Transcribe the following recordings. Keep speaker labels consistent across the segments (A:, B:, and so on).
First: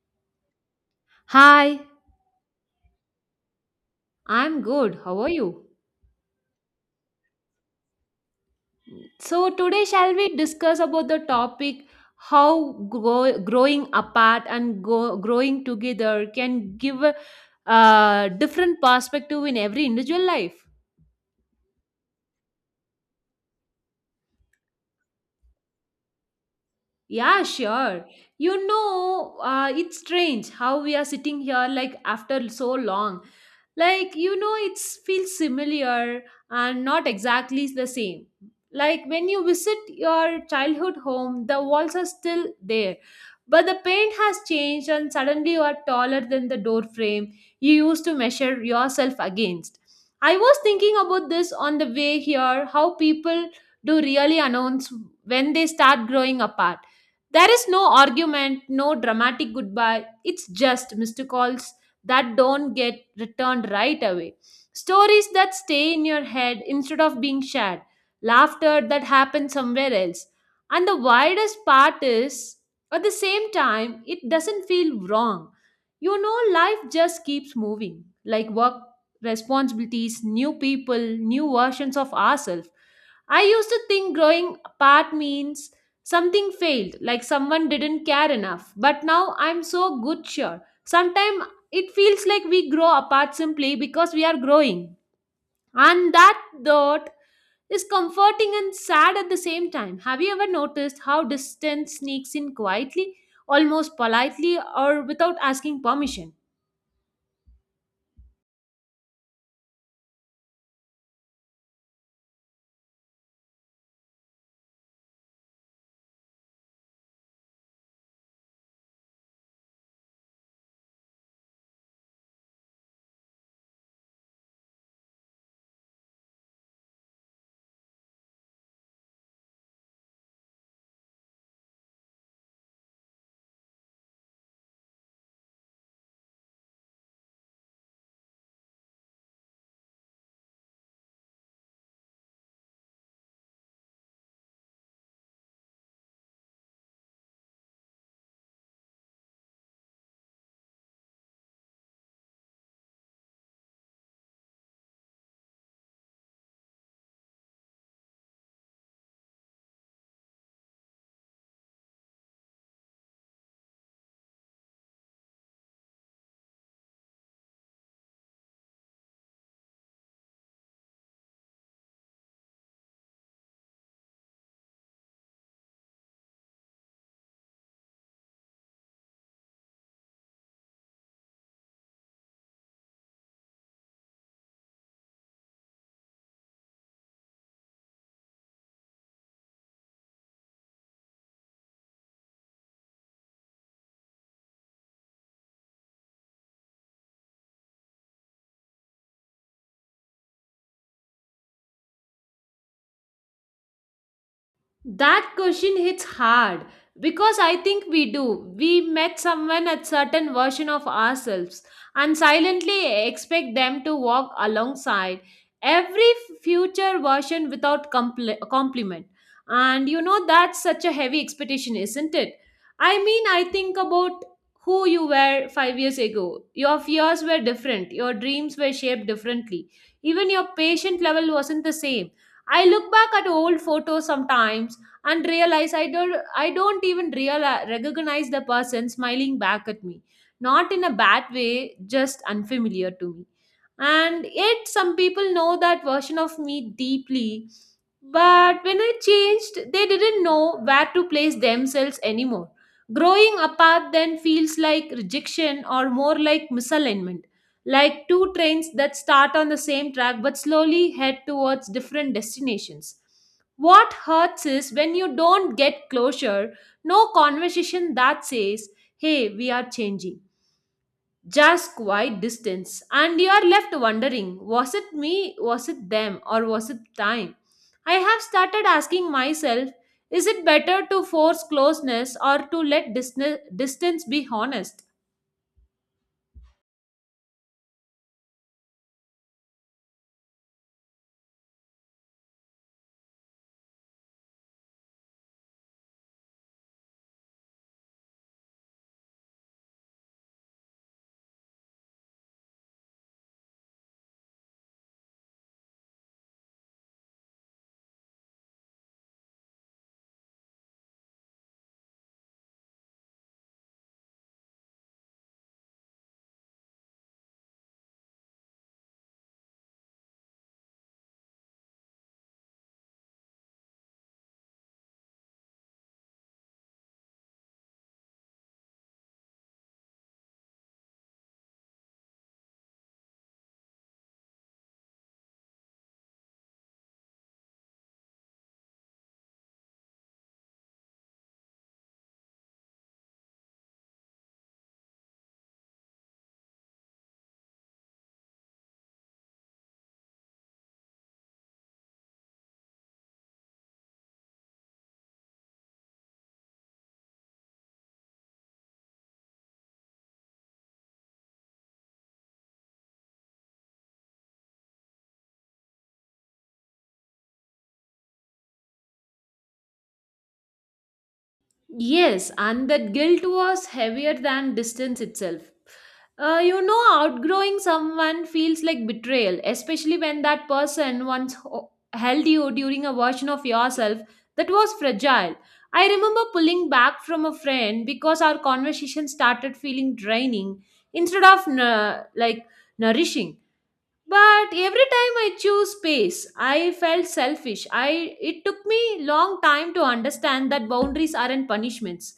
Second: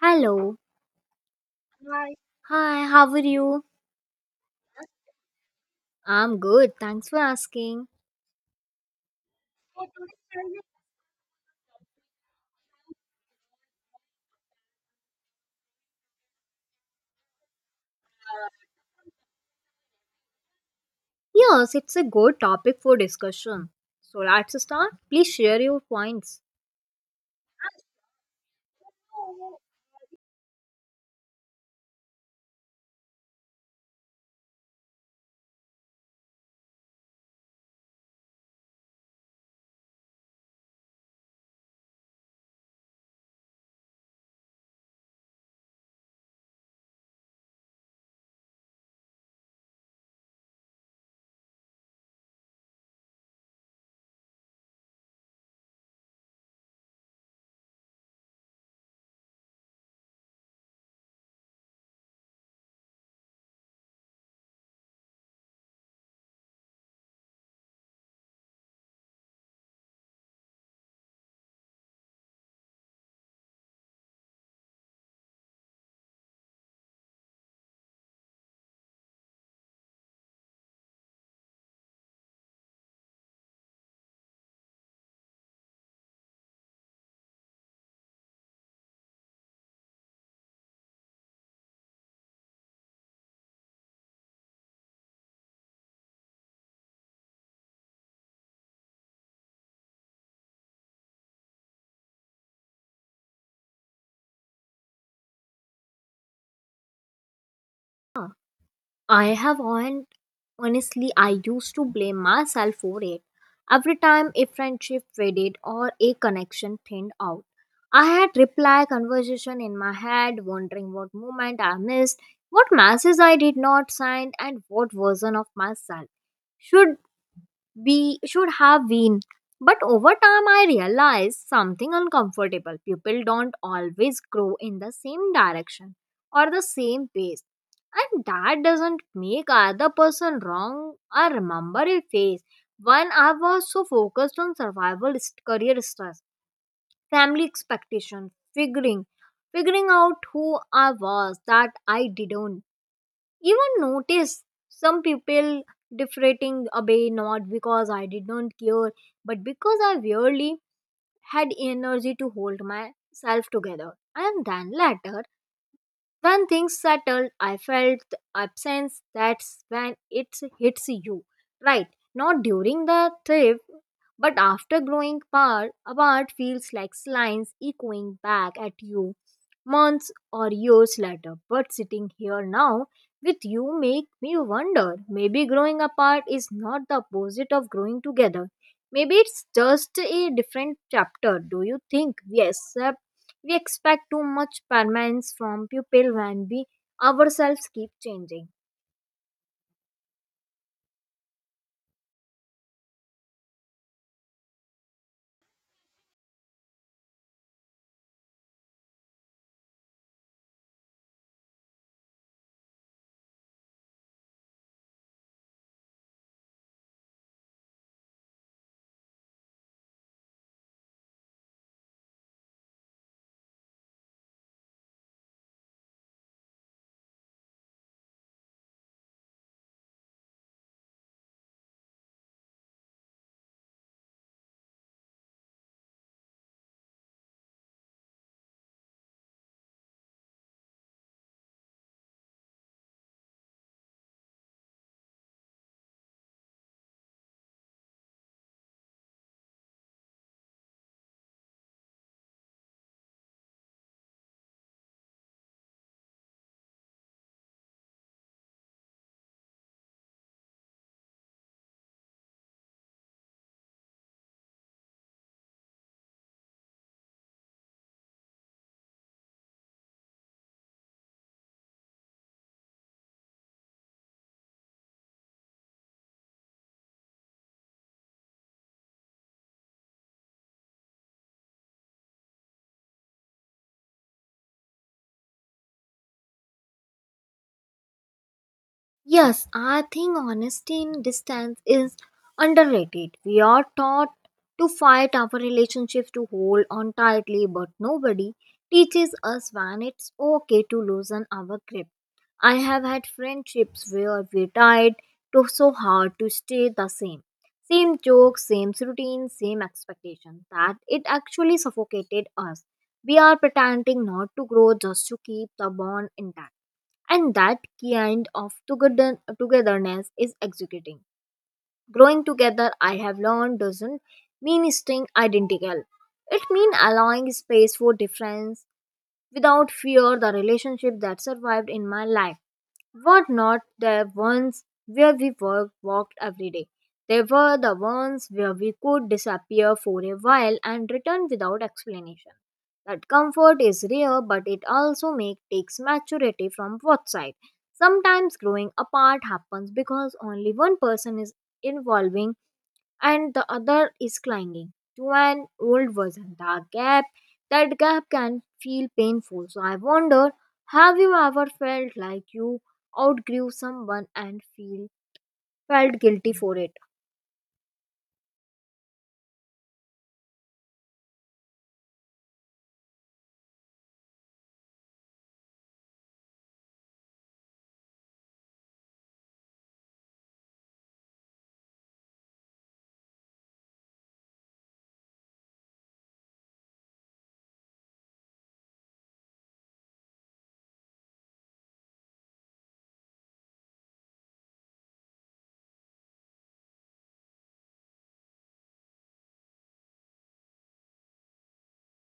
A: Hello.
B: Hi,
A: Hi. Hi, how are you?
B: I'm good. How are you?
A: I'm good. Thanks for asking.
B: So today shall we discuss about the topic how growing apart and growing together can give a different perspective in every individual life.
A: Yes, it's a good topic for discussion. So let's start. Please share your points.
B: Yeah, sure. It's strange how we are sitting here like after so long. It feels similar and not exactly the same. Like when you visit your childhood home, the walls are still there, but the paint has changed, and suddenly you are taller than the door frame you used to measure yourself against. I was thinking about this on the way here how people do really announce when they start growing apart. There is no argument, no dramatic goodbye. It's just missed calls that don't get returned right away. Stories that stay in your head instead of being shared. Laughter that happens somewhere else. And the widest part is, at the same time, it doesn't feel wrong. You know, life just keeps moving like work, responsibilities, new people, new versions of ourselves. I used to think growing apart means something failed, like someone didn't care enough, but now I'm so good sure. Sometimes it feels like we grow apart simply because we are growing. And that thought is comforting and sad at the same time. Have you ever noticed how distance sneaks in quietly, almost politely, or without asking permission?
A: I have on Honestly, I used to blame myself for it. Every time a friendship faded or a connection thinned out. I had reply conversation in my head, wondering what moment I missed, what messages I did not send, and what version of myself should we should have been. But over time, I realized something uncomfortable. People don't always grow in the same direction or the same pace. And that doesn't make other person wrong. I remember a phase when I was so focused on survival, career stress, family expectation, figuring out who I was that I didn't even notice some people deflating away, not because I did not care, but because I really had energy to hold myself together. And then later, when things settled, I felt the absence. That's when it hits you, right? Not during the trip, but after growing par apart feels like lines echoing back at you months or years later. But sitting here now with you make me wonder, maybe growing apart is not the opposite of growing together. Maybe it's just a different chapter. Do you think? Yes, we expect too much permanence from people when we ourselves keep changing.
B: That question hits hard because I think we do. We met someone at certain version of ourselves and silently expect them to walk alongside every future version without compliment. And you know that's such a heavy expectation, isn't it? I mean, I think about who you were 5 years ago. Your fears were different, your dreams were shaped differently. Even your patient level wasn't the same. I look back at old photos sometimes and realize I don't even realize recognize the person smiling back at me. Not in a bad way, just unfamiliar to me. And yet some people know that version of me deeply. But when I changed, they didn't know where to place themselves anymore. Growing apart then feels like rejection or more like misalignment, like two trains that start on the same track but slowly head towards different destinations. What hurts is when you don't get closure, no conversation that says, hey, we are changing. Just quiet distance. And you are left wondering, was it me, was it them, or was it time? I have started asking myself, is it better to force closeness or to let distance be honest?
A: Yes, I think honesty in distance is underrated. We are taught to fight our relationships, to hold on tightly, but nobody teaches us when it's okay to loosen our grip. I have had friendships where we tried to so hard to stay the same. Same jokes, same routine, same expectation that it actually suffocated us. We are pretending not to grow just to keep the bond intact, and that kind of togetherness is executing. Growing together, I have learned, doesn't mean staying identical. It means allowing space for difference without fear. The relationship that survived in my life were not the ones where we walked every day. They were the ones where we could disappear for a while and return without explanation. That comfort is rare, but it also takes maturity from both sides. Sometimes growing apart happens because only one person is involving and the other is clinging to an old version. That gap can feel painful. So I wonder, have you ever felt like you outgrew someone and feel felt guilty for it?
B: Yes, and that guilt was heavier than distance itself. Outgrowing someone feels like betrayal, especially when that person once held you during a version of yourself that was fragile. I remember pulling back from a friend because our conversation started feeling draining instead of nourishing. But every time I choose space, I felt selfish. I it took me long time to understand that boundaries aren't punishments,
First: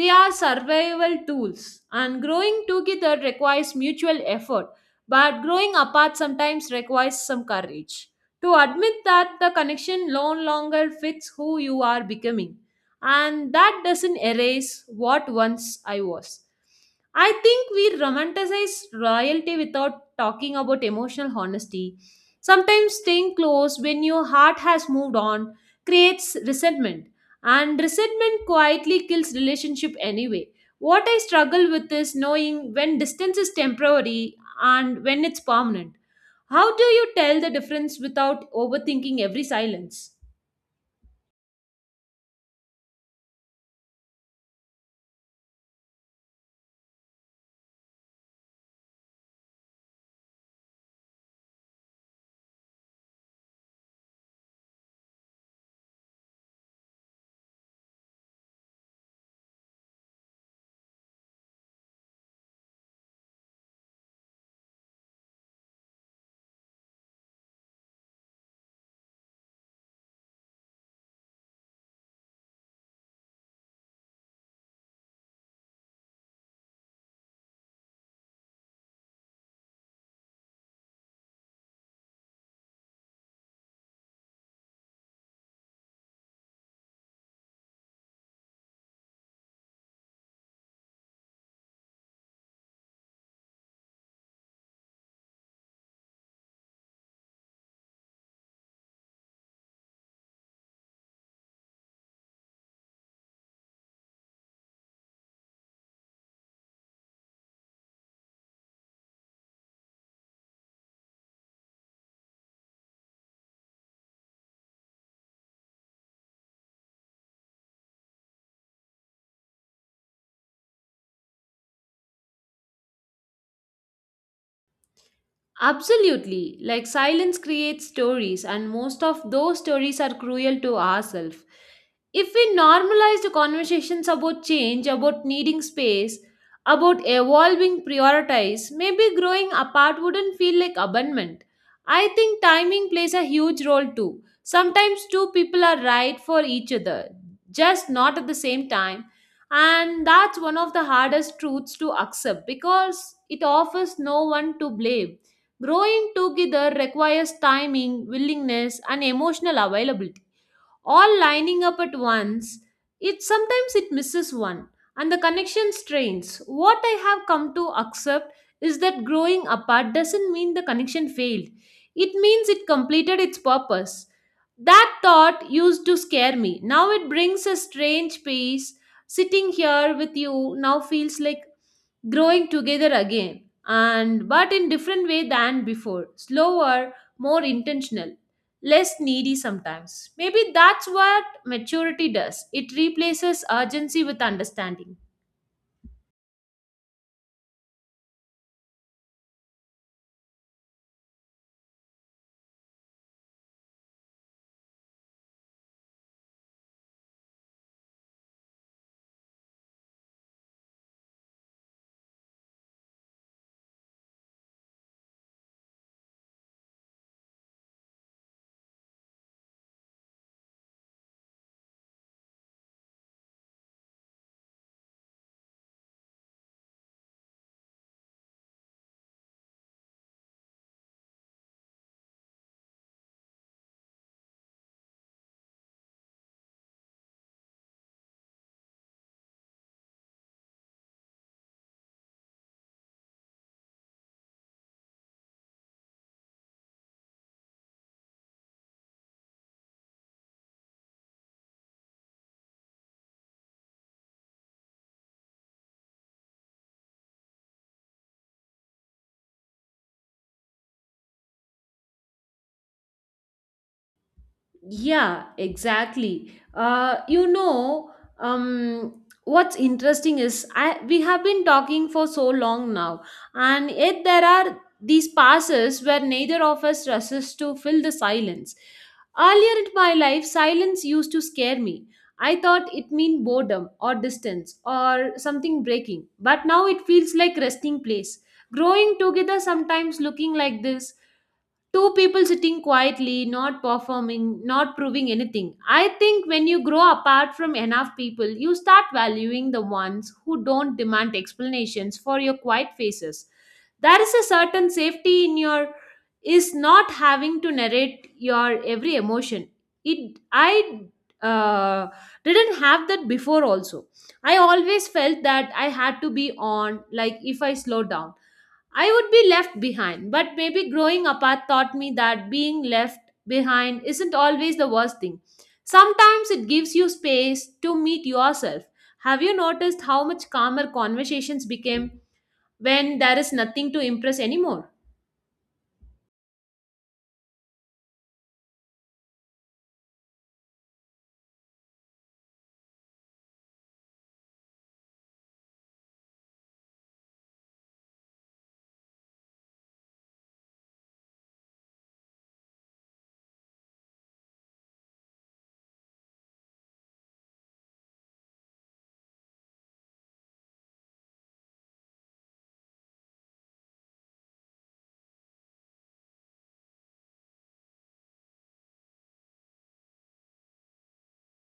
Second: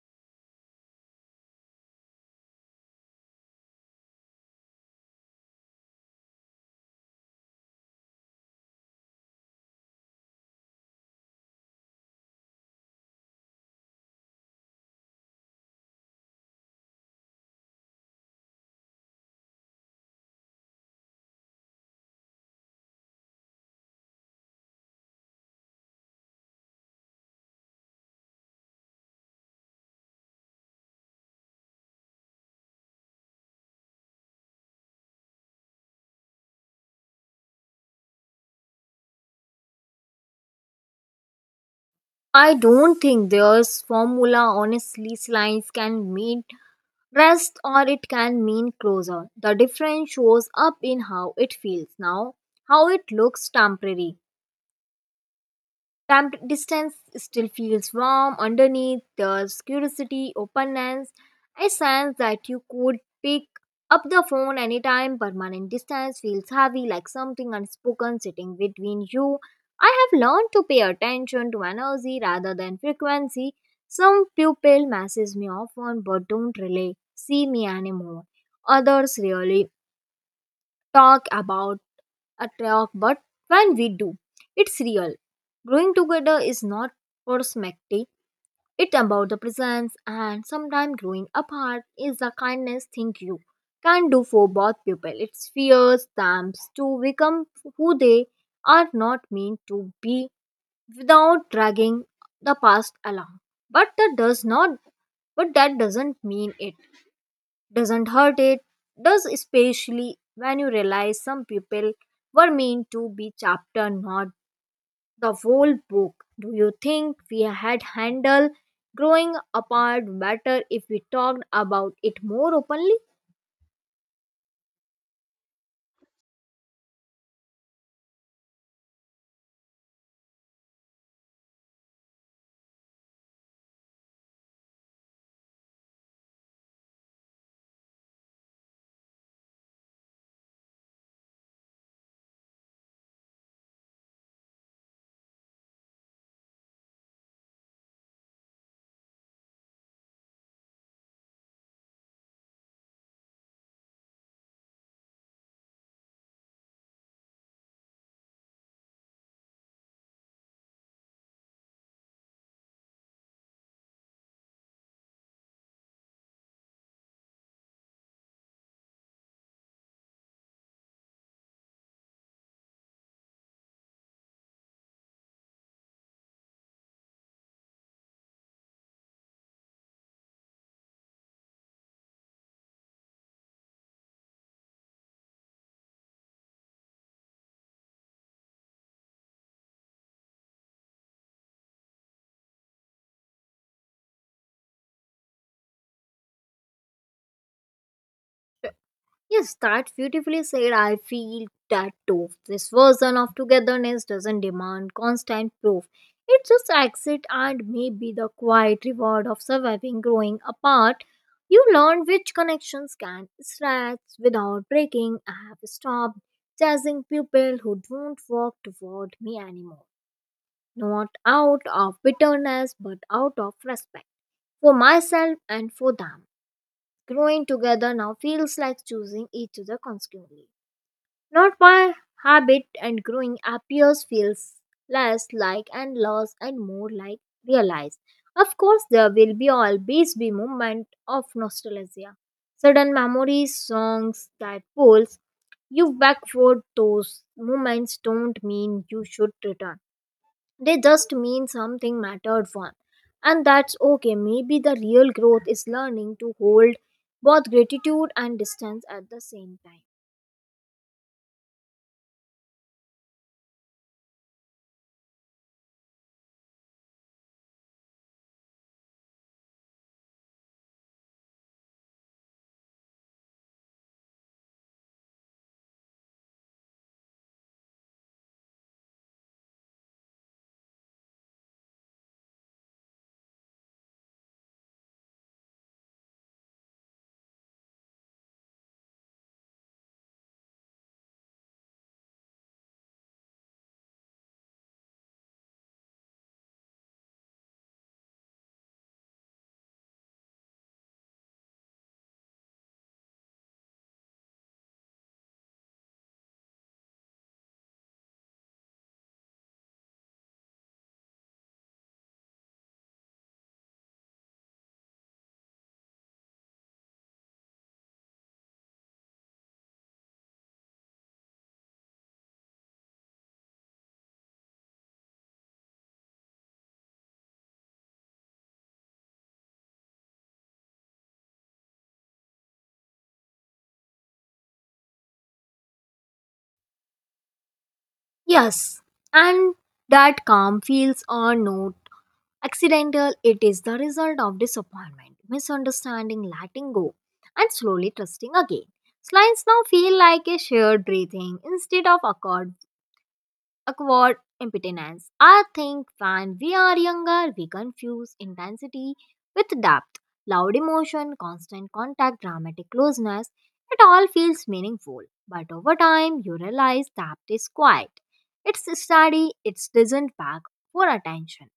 B: they are survival tools. And growing together requires mutual effort, but growing apart sometimes requires some courage to admit that the connection no longer fits who you are becoming, and that doesn't erase what once I was. I think we romanticize royalty without talking about emotional honesty. Sometimes staying close when your heart has moved on creates resentment, and resentment quietly kills relationship anyway. What I struggle with is knowing when distance is temporary and when it's permanent. How do you tell the difference without overthinking every silence?
A: I don't think there's formula. Honestly, slice can mean rest or it can mean closer. The difference shows up in how it feels now, how it looks temporary. Time distance still feels warm underneath the curiosity, openness. I sense that you could pick up the phone anytime. Permanent distance feels heavy, like something unspoken sitting between you. I have learned to pay attention to energy rather than frequency. Some people message me often but don't really see me anymore. Others really talk about a talk, but when we do, it's real. Growing together is not prosmatic, it's about the presence, and sometimes growing apart is the kindness thing you can do for both people. It fears them to become who they are not meant to be without dragging the past along. But that does not but that doesn't mean it doesn't hurt. It does, especially when you realize some people were meant to be chapter, not the whole book. Do you think we had handled growing apart better if we talked about it more openly?
B: Absolutely. Like silence creates stories, and most of those stories are cruel to ourselves. If we normalize the conversations about change, about needing space, about evolving priorities, maybe growing apart wouldn't feel like abandonment. I think timing plays a huge role too. Sometimes two people are right for each other, just not at the same time. And that's one of the hardest truths to accept because it offers no one to blame. Growing together requires timing, willingness, and emotional availability all lining up at once. It sometimes it misses one and the connection strains. What I have come to accept is that growing apart doesn't mean the connection failed. It means it completed its purpose. That thought used to scare me. Now it brings a strange peace. Sitting here with you now feels like growing together again, and but in different way than before, slower, more intentional, less needy sometimes. Maybe that's what maturity does, it replaces urgency with understanding.
A: Yes, that beautifully said. I feel that too. This version of togetherness doesn't demand constant proof. It just exits and may be the quiet reward of surviving growing apart. You learn which connections can stretch without breaking. I have stopped chasing people who don't walk toward me anymore. Not out of bitterness, but out of respect for myself and for them. Growing together now feels like choosing each other constantly. Not by habit, and growing appears feels less like and lost and more like realized. Of course, there will be always be moment of nostalgia. Sudden memories, songs that pulls you back, for those moments don't mean you should return. They just mean something mattered one. And that's okay. Maybe the real growth is learning to hold both gratitude and distance at the same time.
B: Yeah, exactly. What's interesting is I we have been talking for so long now, and yet there are these passes where neither of us resists to fill the silence. Earlier in my life, silence used to scare me. I thought it meant boredom or distance or something breaking, but now it feels like resting place. Growing together sometimes looking like this, two people sitting quietly, not performing, not proving anything. I think when you grow apart from enough people, you start valuing the ones who don't demand explanations for your quiet faces. There is a certain safety in your is not having to narrate your every emotion. It I uh, didn't have that before also. I always felt that I had to be on, like if I slow down, I would be left behind, but maybe growing apart taught me that being left behind isn't always the worst thing. Sometimes it gives you space to meet yourself. Have you noticed how much calmer conversations became when there is nothing to impress anymore?
A: Yes, and that calm feels or not accidental, it is the result of disappointment, misunderstanding, letting go, and slowly trusting again. Slides now feel like a shared breathing instead of a chord acquired impotence. I think when we are younger, we confuse intensity with depth. Loud emotion, constant contact, dramatic closeness, it all feels meaningful. But over time, you realize depth is quiet. It's steady, it doesn't beg for attention.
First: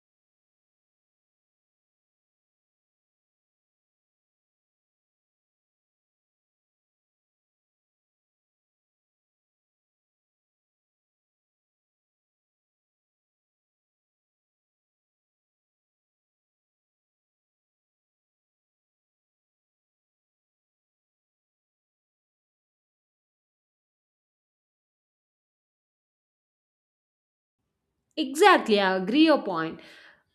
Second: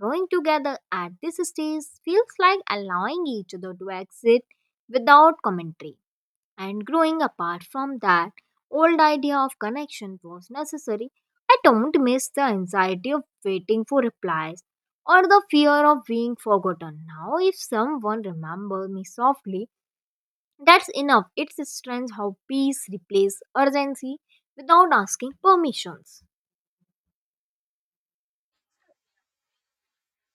A: Growing together at this stage feels like allowing each other to exist without commentary, and growing apart from that old idea of connection was necessary. I don't miss the anxiety of waiting for replies or the fear of being forgotten. Now, if someone remembers me softly, that's enough. It's strange how peace replaces urgency without asking permissions.
B: Exactly, I agree your point.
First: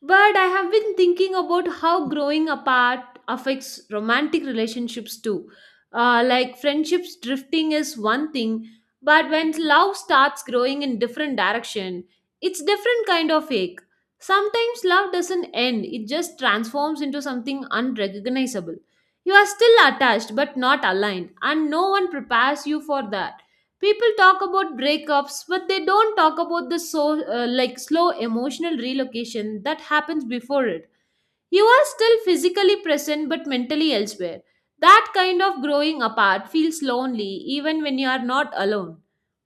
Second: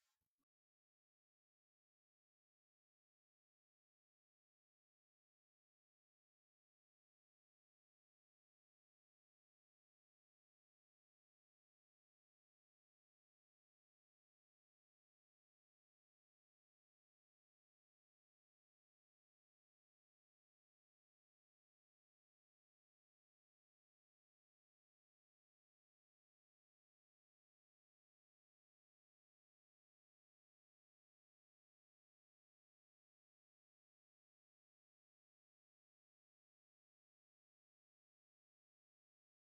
B: But I have been thinking about how growing apart affects romantic relationships too. Like friendships drifting is one thing, but when love starts growing in different direction, it's different kind of ache. Sometimes love doesn't end; it just transforms into something unrecognizable. You are still attached but not aligned, and no one prepares you for that. People talk about breakups but they don't talk about the like slow emotional relocation that happens before it. You are still physically present but mentally elsewhere. That kind of growing apart feels lonely even when you are not alone.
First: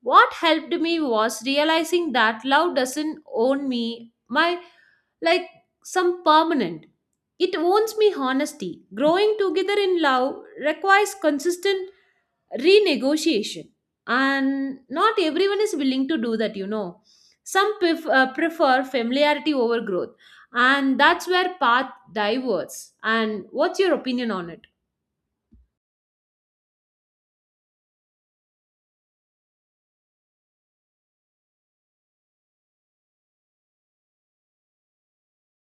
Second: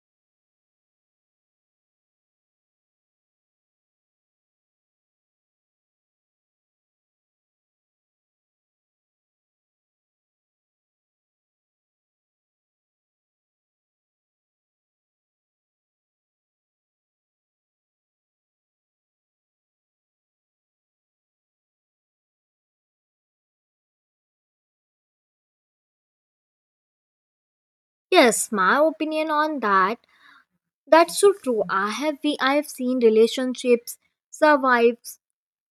B: What helped me was realizing that love doesn't own me, my like some permanent. It owns me honesty. Growing together in love requires consistent renegotiation, and not everyone is willing to do that. You know, some prefer familiarity over growth, and that's where paths diverse. And what's your opinion on it?
A: Yes, my opinion on that. That's so true. I have seen relationships survive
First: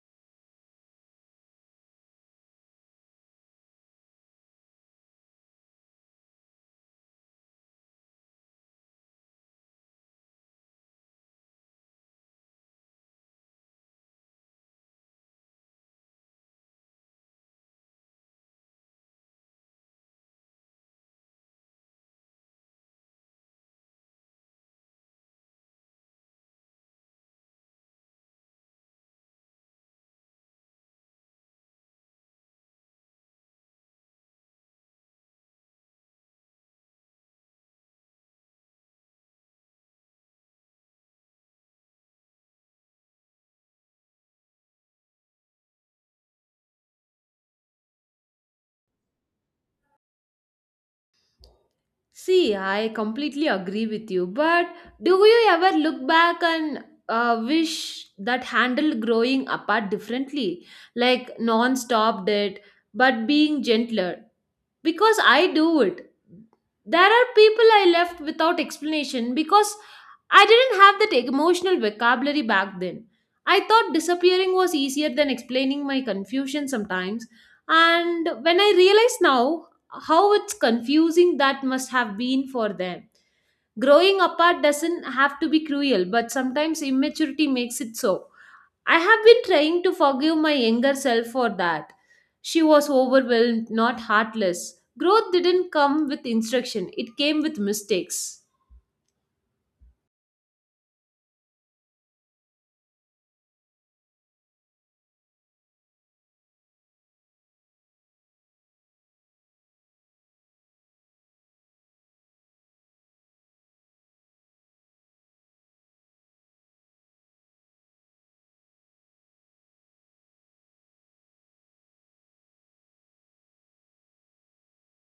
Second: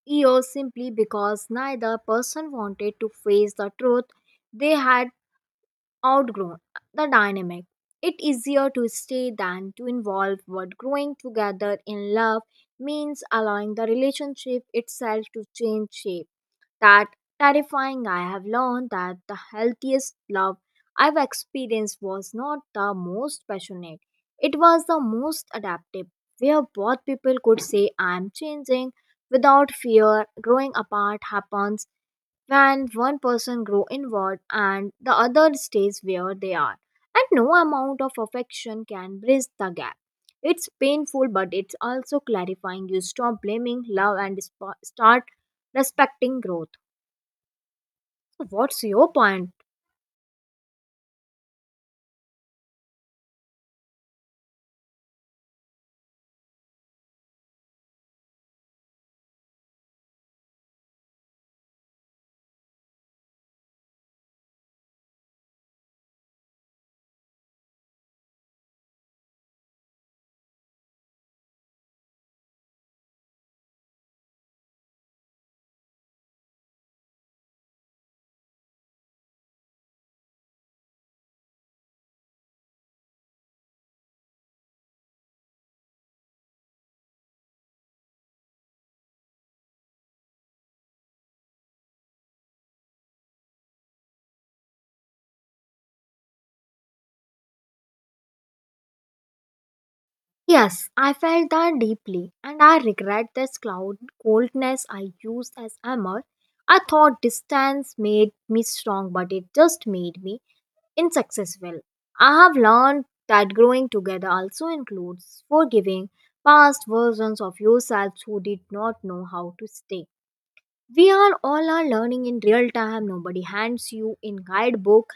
A: years simply because neither person wanted to face the truth they had outgrown the dynamic. It easier to stay than to involve, but growing together in love means allowing the relationship itself to change shape. That terrifying. I have learned that the healthiest love I've experienced was not the most passionate, it was the most adaptive, where both people could say, I'm changing, without fear. Growing apart happens when one person grows inward and the other stays where they are, and no amount of affection can bridge the gap. It's painful, but it's also clarifying. You stop blaming love and start respecting growth. What's your point?
B: See, I completely agree with you, but do you ever look back and wish that handled growing apart differently, like non-stop did but being gentler? Because I do it. There are people I left without explanation because I didn't have that emotional vocabulary back then. I thought disappearing was easier than explaining my confusion sometimes, and when I realize now how it's confusing that must have been for them. Growing apart doesn't have to be cruel, but sometimes immaturity makes it so. I have been trying to forgive my younger self for that. She was overwhelmed, not heartless. Growth didn't come with instruction, it came with mistakes.
A: Yes, I felt that deeply, and I regret this cloud coldness I used as armor. I thought distance made me strong, but it just made me unsuccessful. I have learned that growing together also includes forgiving past versions of yourselves who did not know how to stay. We are all are learning in real time. Nobody hands you in guidebook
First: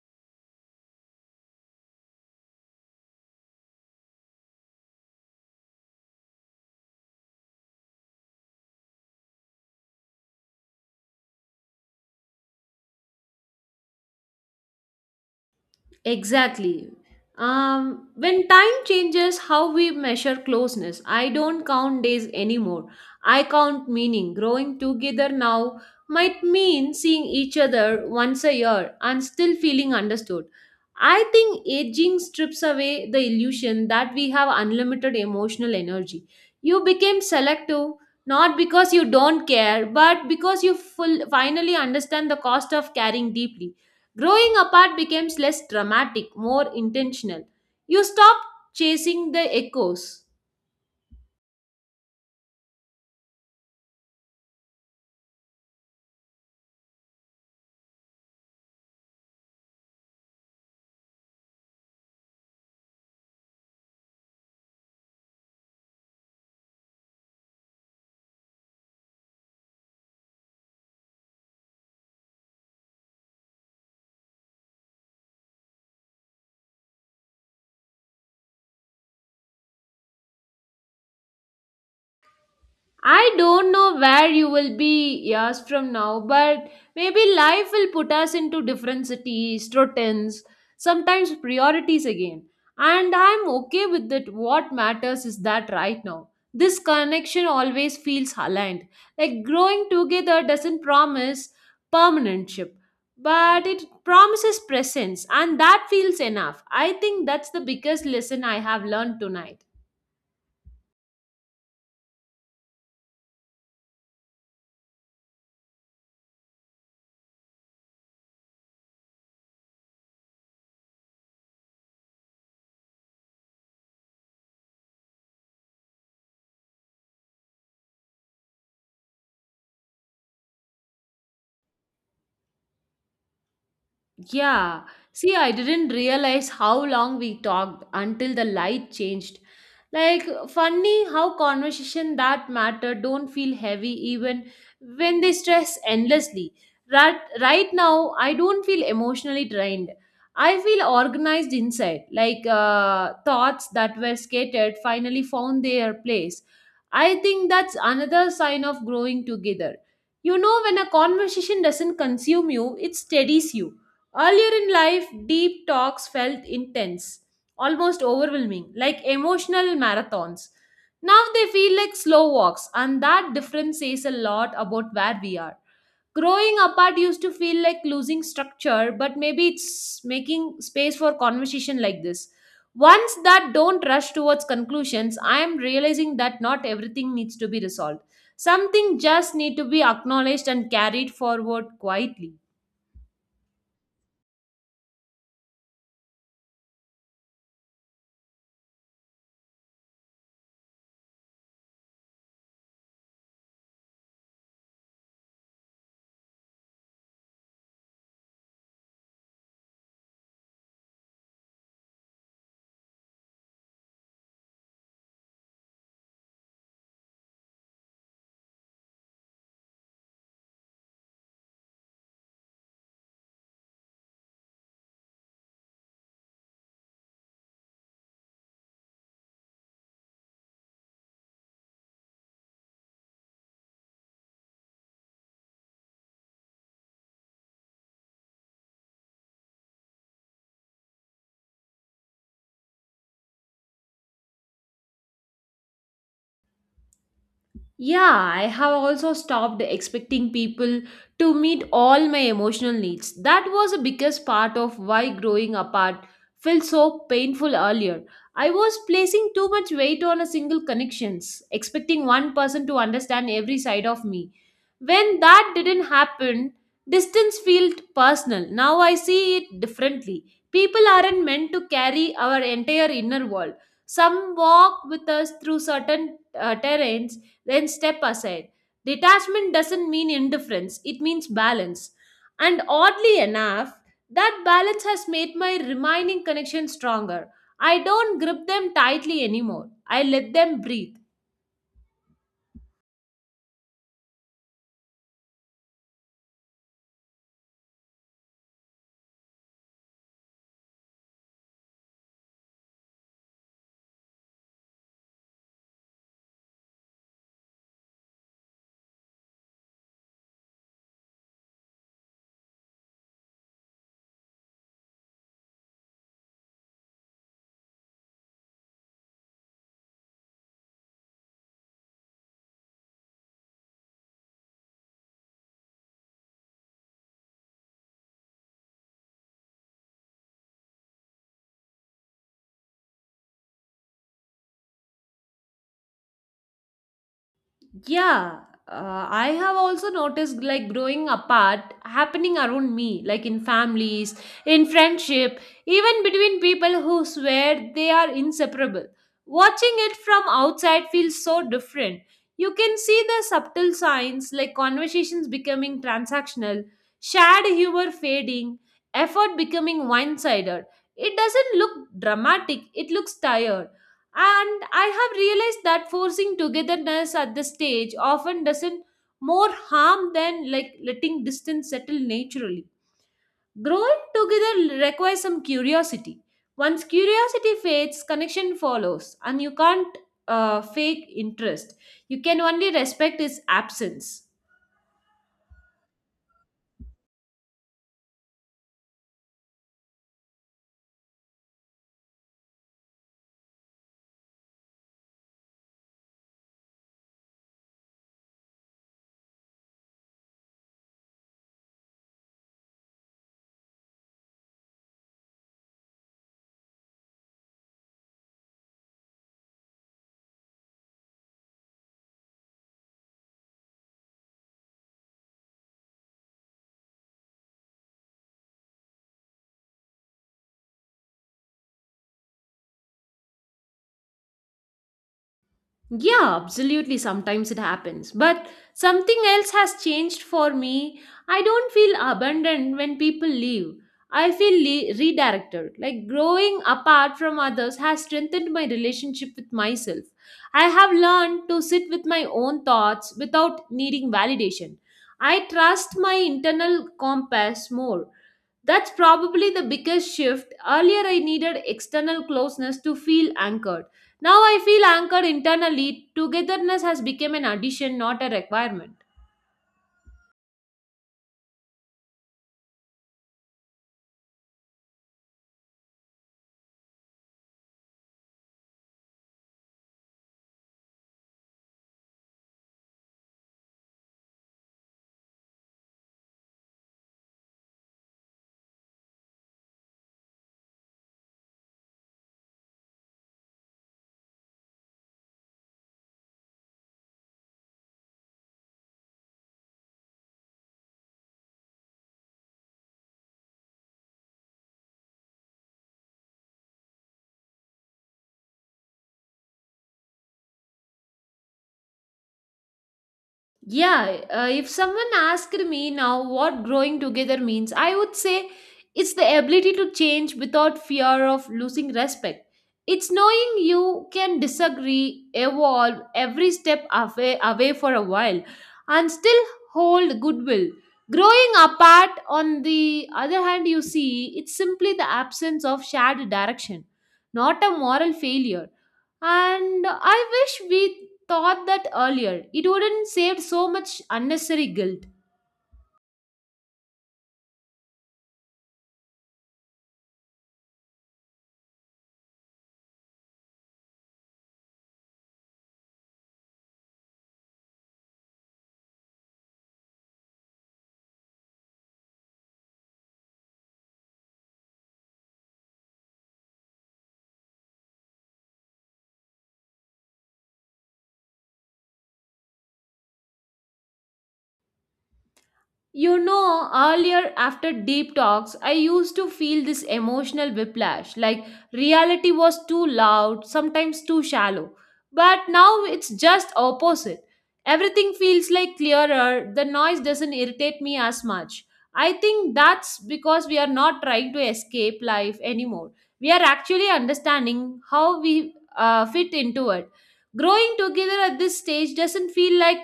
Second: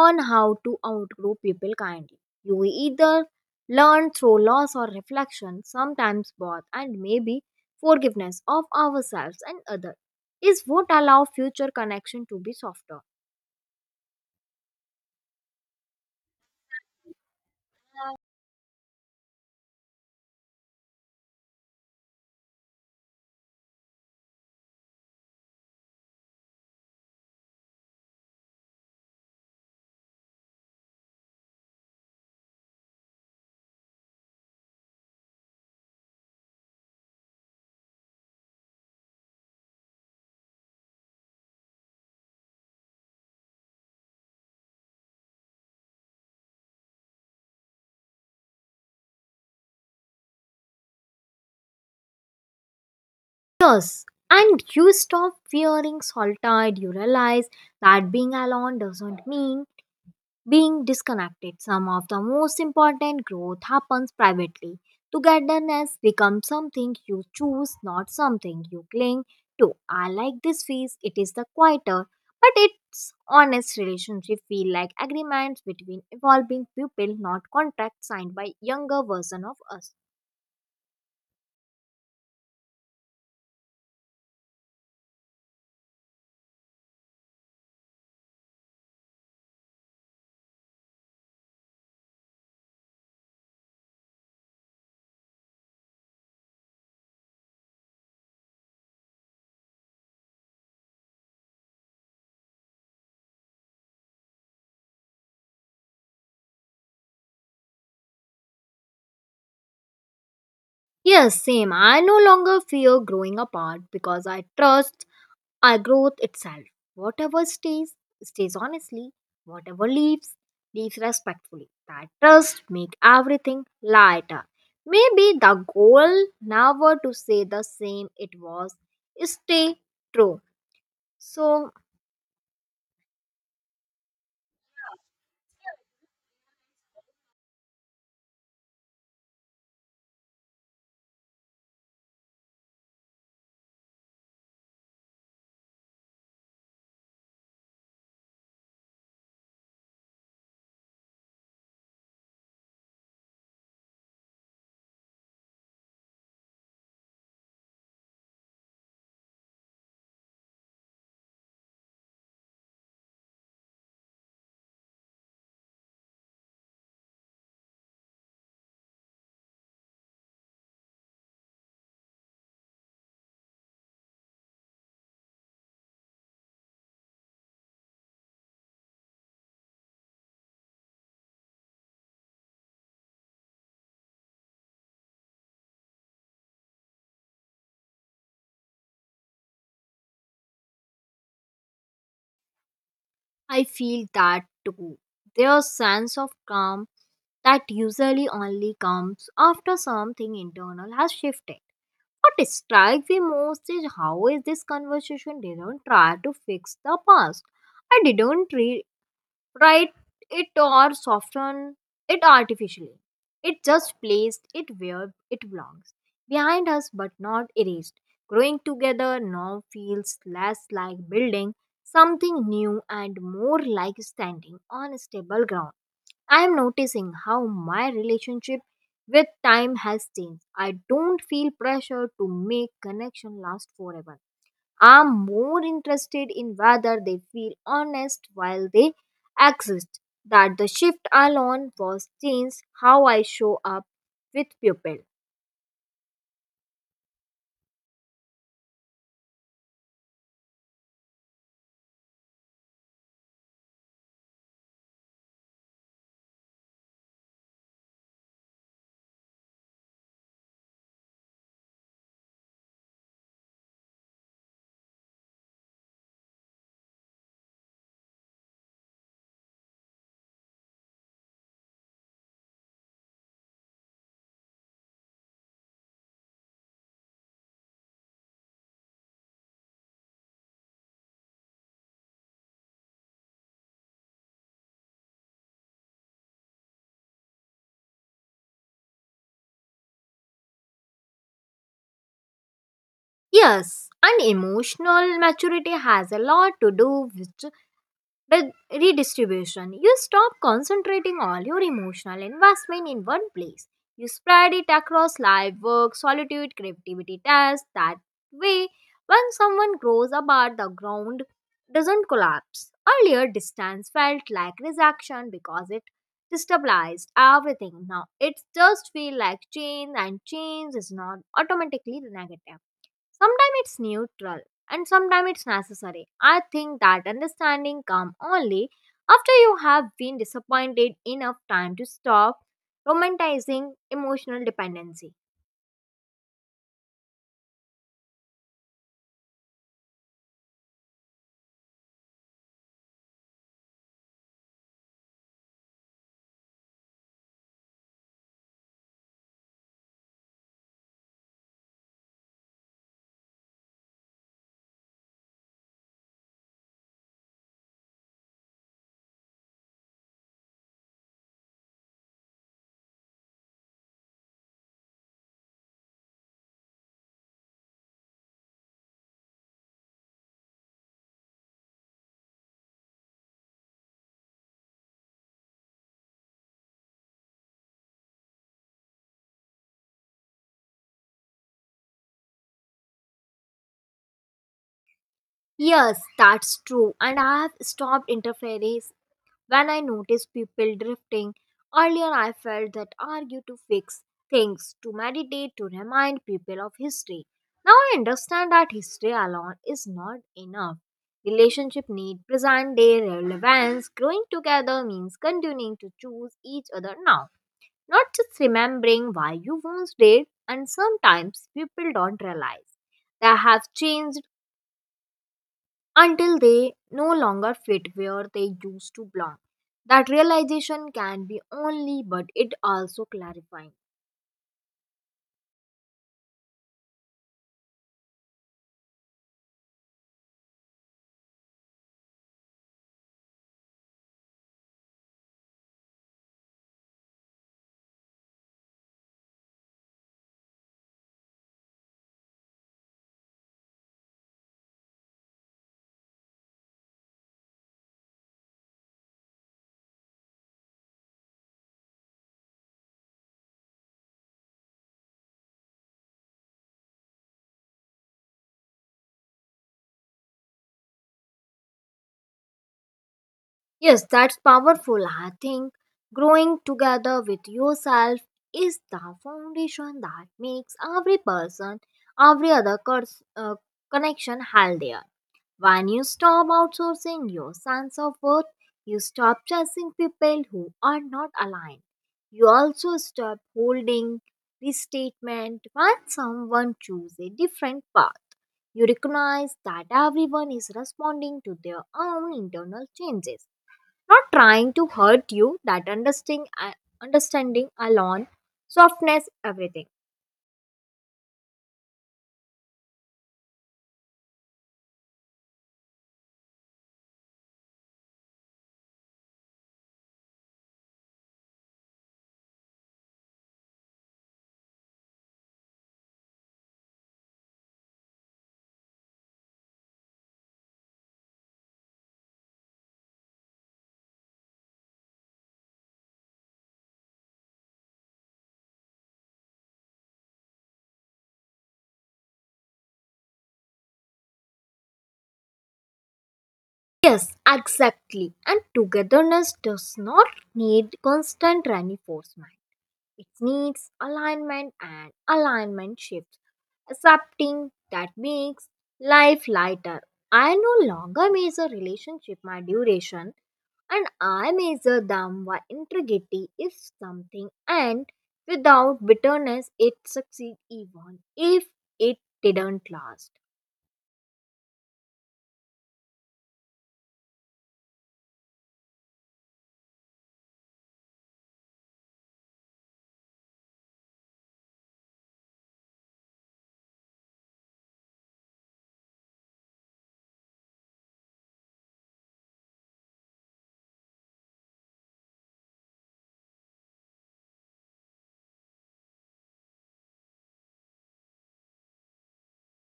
A: on how to outgrow people kindly. You either learn through loss or reflection, sometimes both, and maybe forgiveness of ourselves and others is what allow future connection to be softer.
B: Exactly. When time changes how we measure closeness, I don't count days anymore. I count meaning. Growing together now might mean seeing each other once a year and still feeling understood. I think aging strips away the illusion that we have unlimited emotional energy. You became selective not because you don't care, but because you finally understand the cost of caring deeply. Growing apart becomes less dramatic, more intentional. You stop chasing the echoes.
A: Yes, and you stop fearing solitude. You realize that being alone doesn't mean being disconnected. Some of the most important growth happens privately. Togetherness becomes something you choose, not something you cling to. I like this phase, it is the quieter, but it's honest. Relationship feel like agreements between evolving people, not contracts signed by younger version of us.
B: I don't know where you will be years from now, but maybe life will put us into different cities, routines, sometimes priorities again. And I'm okay with that. What matters is that right now. This connection always feels aligned. Like growing together doesn't promise permanentship, but it promises presence, and that feels enough. I think that's the biggest lesson I have learned tonight.
A: Yes, same. I no longer fear growing apart because I trust our growth itself. Whatever stays, stays honestly. Whatever leaves, leaves respectfully. That trust make everything lighter. Maybe the goal never to say the same it was. Stay true. So
B: Yeah. See, I didn't realize how long we talked until the light changed. Like, funny how conversation that matter don't feel heavy even when they stress endlessly. Right, right now, I don't feel emotionally drained. I feel organized inside, like thoughts that were scattered finally found their place. I think that's another sign of growing together. You know, when a conversation doesn't consume you, it steadies you. Earlier in life, deep talks felt intense, almost overwhelming, like emotional marathons. Now they feel like slow walks, and that difference says a lot about where we are. Growing apart used to feel like losing structure, but maybe it's making space for conversation like this. Ones that don't rush towards conclusions, I am realizing that not everything needs to be resolved. Something just need to be acknowledged and carried forward quietly.
A: I feel that too. Their sense of calm that usually only comes after something internal has shifted. What strikes me most is how is this conversation didn't try to fix the past. I didn't write it or soften it artificially. It just placed it where it belongs, behind us but not erased. Growing together now feels less like building something new and more like standing on stable ground. I am noticing how my relationship with time has changed. I don't feel pressure to make connection last forever. I'm more interested in whether they feel honest while they exist. That the shift alone was changed how I show up with people.
B: Yeah, I have also stopped expecting people to meet all my emotional needs. That was the biggest part of why growing apart felt so painful earlier. I was placing too much weight on a single connections, expecting one person to understand every side of me. When that didn't happen, distance felt personal. Now I see it differently. People aren't meant to carry our entire inner world. Some walk with us through certain terrains, then step aside. Detachment doesn't mean indifference, it means balance. And oddly enough, that balance has made my remaining connection stronger. I don't grip them tightly anymore. I let them breathe.
A: Yes, and emotional maturity has a lot to do with. But redistribution, you stop concentrating all your emotional investment in one place. You spread it across life, work, solitude, creativity, tasks. That way, when someone grows apart, the ground doesn't collapse. Earlier, distance felt like rejection because it destabilized everything. Now, it just feels like change, and change is not automatically negative. Sometimes it's neutral, and sometimes it's necessary. I think that understanding comes only after you have been disappointed enough time to stop romanticizing emotional dependency.
B: Yeah, I have also noticed like growing apart happening around me, like in families, in friendship, even between people who swear they are inseparable. Watching it from outside feels so different. You can see the subtle signs like conversations becoming transactional, shared humor fading, effort becoming one sided. It doesn't look dramatic, it looks tired, and I have realized that forcing togetherness at this stage often doesn't more harm than like letting distance settle naturally. Growing together requires some curiosity. Once curiosity fades, connection follows, and you can't fake interest. You can only respect its absence.
A: Yes, that's true, and I have stopped interfering. When I noticed people drifting, earlier I felt that argue to fix things, to meditate, to remind people of history. Now I understand that history alone is not enough. Relationship need present day relevance. Growing together means continuing to choose each other now, not just remembering why you once did. And sometimes people don't realize they have changed until they no longer fit where they used to belong. That realization can be only, but it also clarifying.
B: Yeah, absolutely. Sometimes it happens. But something else has changed for me. I don't feel abandoned when people leave. I feel redirected. Like growing apart from others has strengthened my relationship with myself. I have learned to sit with my own thoughts without needing validation. I trust my internal compass more. That's probably the biggest shift. Earlier, I needed external closeness to feel anchored. Now, I feel anchored internally. Togetherness has become an addition, not a requirement.
A: Yes, that's powerful. I think growing together with yourself is the foundation that makes every person, every other connection healthier. When you stop outsourcing your sense of worth, you stop chasing people who are not aligned. You also stop holding this statement when someone chooses a different path. You recognize that everyone is responding to their own internal changes, not trying to hurt you. That understanding, alone, softness, everything.
B: Yeah, if someone asked me now what growing together means, I would say it's the ability to change without fear of losing respect. It's knowing you can disagree, evolve every step away for a while, and still hold goodwill. Growing apart, on the other hand, you see, it's simply the absence of shared direction, not a moral failure. And I wish we thought that earlier, it wouldn't save so much unnecessary guilt.
A: Yes, exactly. And togetherness does not need constant reinforcement. It needs alignment, and alignment shifts. Accepting that makes life lighter. I no longer measure relationship by duration, and I measure them by integrity. If something and without bitterness it succeed, even if it didn't last.
B: You know, earlier after deep talks, I used to feel this emotional whiplash, like reality was too loud, sometimes too shallow. But now it's just opposite. Everything feels like clearer, the noise doesn't irritate me as much. I think that's because we are not trying to escape life anymore. We are actually understanding how we fit into it. Growing together at this stage doesn't feel like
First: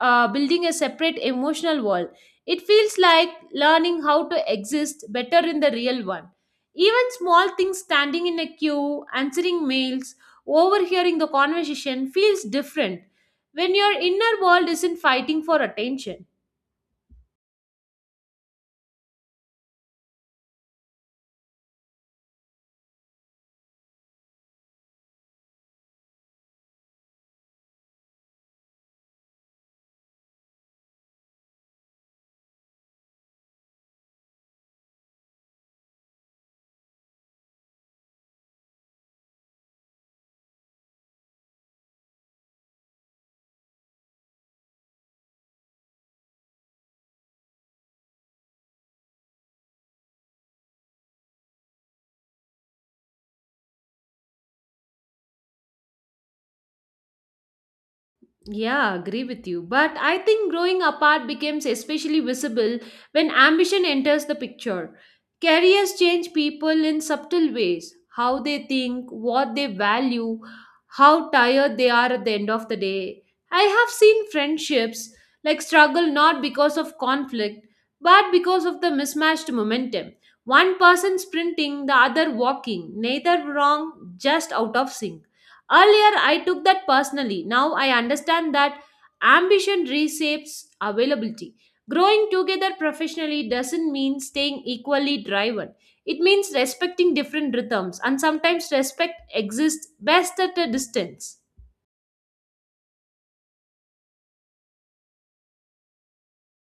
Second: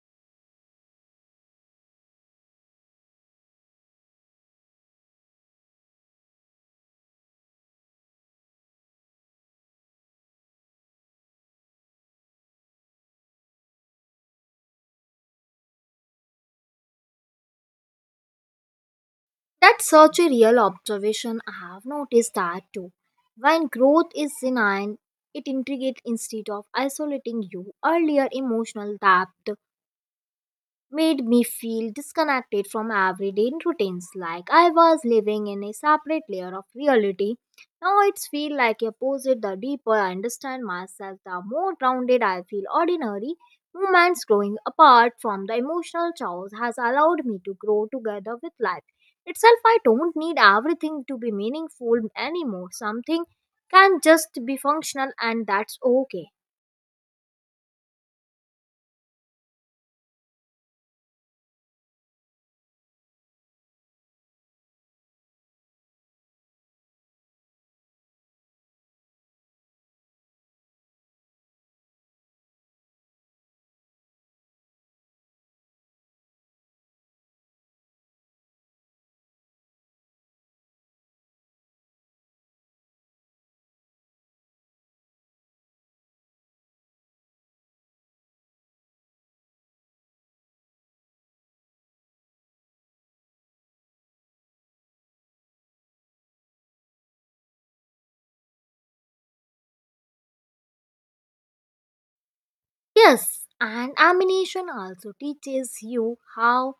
B: building a separate emotional wall, it feels like learning how to exist better in the real one. Even small things standing in a queue, answering mails, overhearing the conversation feels different when your inner world isn't fighting for attention.
A: That's such a real observation. I have noticed that too. When growth is benign, it integrates instead of isolating you. Earlier, emotional depth made me feel disconnected from everyday routines, like I was living in a separate layer of reality. Now it's feel like opposite. The deeper I understand myself, the more grounded I feel ordinary moments. Growing apart from the emotional chaos has allowed me to grow together with life itself. I don't need everything to be meaningful anymore. Something can just be functional, and that's okay.
B: Yeah, agree with you. But I think growing apart becomes especially visible when ambition enters the picture. Careers change people in subtle ways how they think, what they value, how tired they are at the end of the day. I have seen friendships like struggle not because of conflict, but because of the mismatched momentum. One person sprinting, the other walking, neither wrong, just out of sync. Earlier, I took that personally. Now I understand that ambition reshapes availability. Growing together professionally doesn't mean staying equally driven. It means respecting different rhythms, and sometimes respect exists best at a distance.
A: Yes, and amination also teaches you how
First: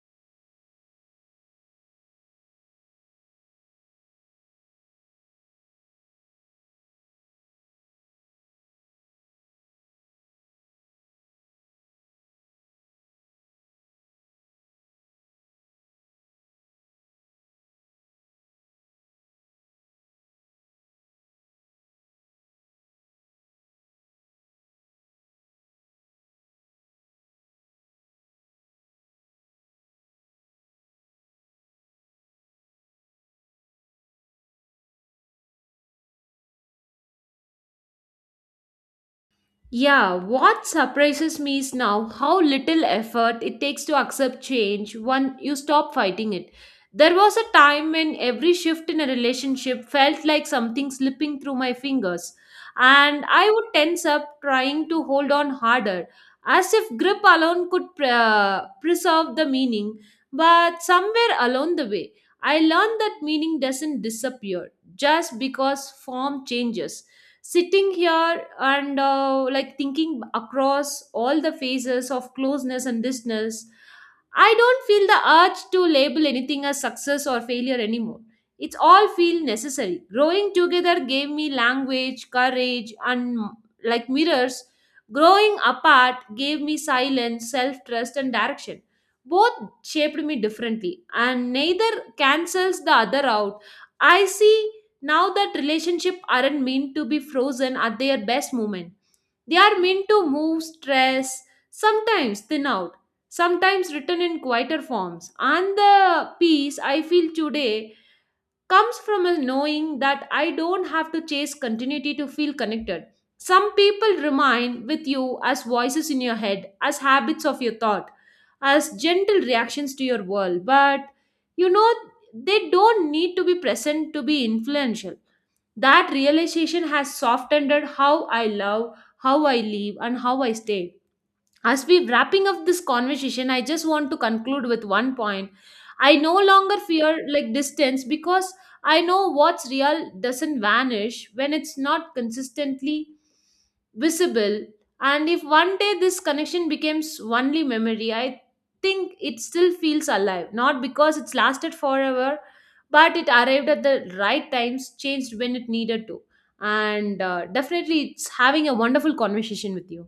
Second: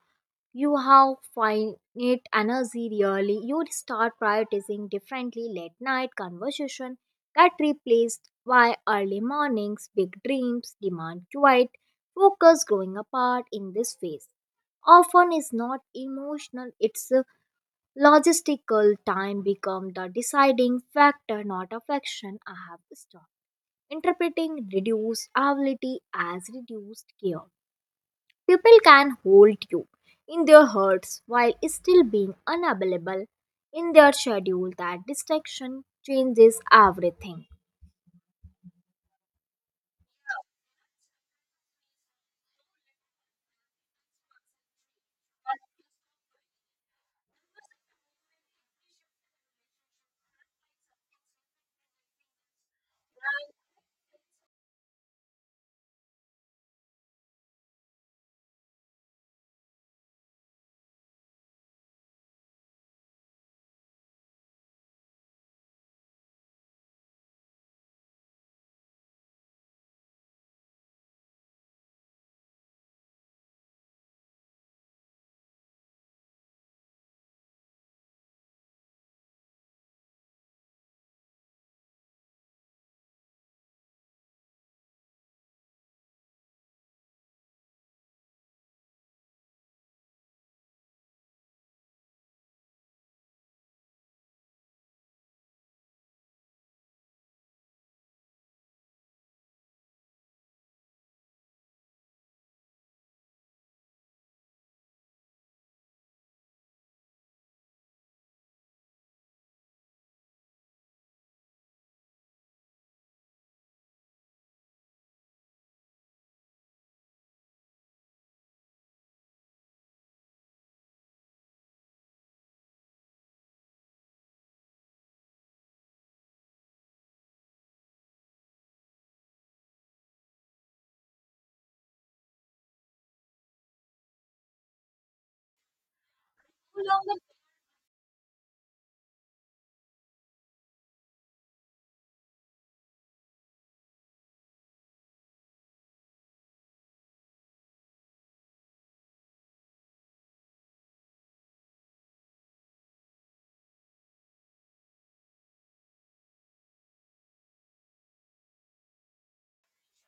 A: you have finite energy. Really, you start prioritizing differently. Late night conversation get replaced by early mornings. Big dreams demand quiet focus. Growing apart in this phase often is not emotional, it's a logistical. Time become the deciding factor, not affection. I have stopped interpreting reduced ability as reduced care. People can hold you in their hearts while still being unavailable in their schedule. That distraction changes everything.
B: Yeah, what surprises me is now how little effort it takes to accept change when you stop fighting it. There was a time when every shift in a relationship felt like something slipping through my fingers, and I would tense up trying to hold on harder, as if grip alone could preserve the meaning. But somewhere along the way, I learned that meaning doesn't disappear just because form changes. Sitting here and like thinking across all the phases of closeness and distance, I don't feel the urge to label anything as success or failure anymore. It's all feel necessary. Growing together gave me language, courage, and like mirrors. Growing apart gave me silence, self trust, and direction. Both shaped me differently, and neither cancels the other out. I see now that relationship aren't meant to be frozen at their best moment. They are meant to move, stress, sometimes thin out, sometimes written in quieter forms. And the peace I feel today comes from a knowing that I don't have to chase continuity to feel connected. Some people remain with you as voices in your head, as habits of your thought, as gentle reactions to your world, but you know, they don't need to be present to be influential. That realization has softened how I love, how I live, and how I stay. As we wrapping up this conversation, I just want to conclude with one point. I no longer
A: No
B: fear
A: Longer-
B: like distance because I know what's real doesn't vanish when it's not consistently visible. And if one day this connection becomes only memory, I think it still feels alive, not because it's lasted forever, but it arrived at the right times, changed when it needed to, and definitely it's having a wonderful conversation with you.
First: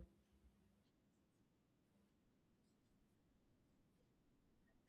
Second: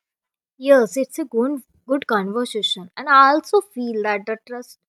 A: Yes, it's a good, good conversation, and I also feel that the trust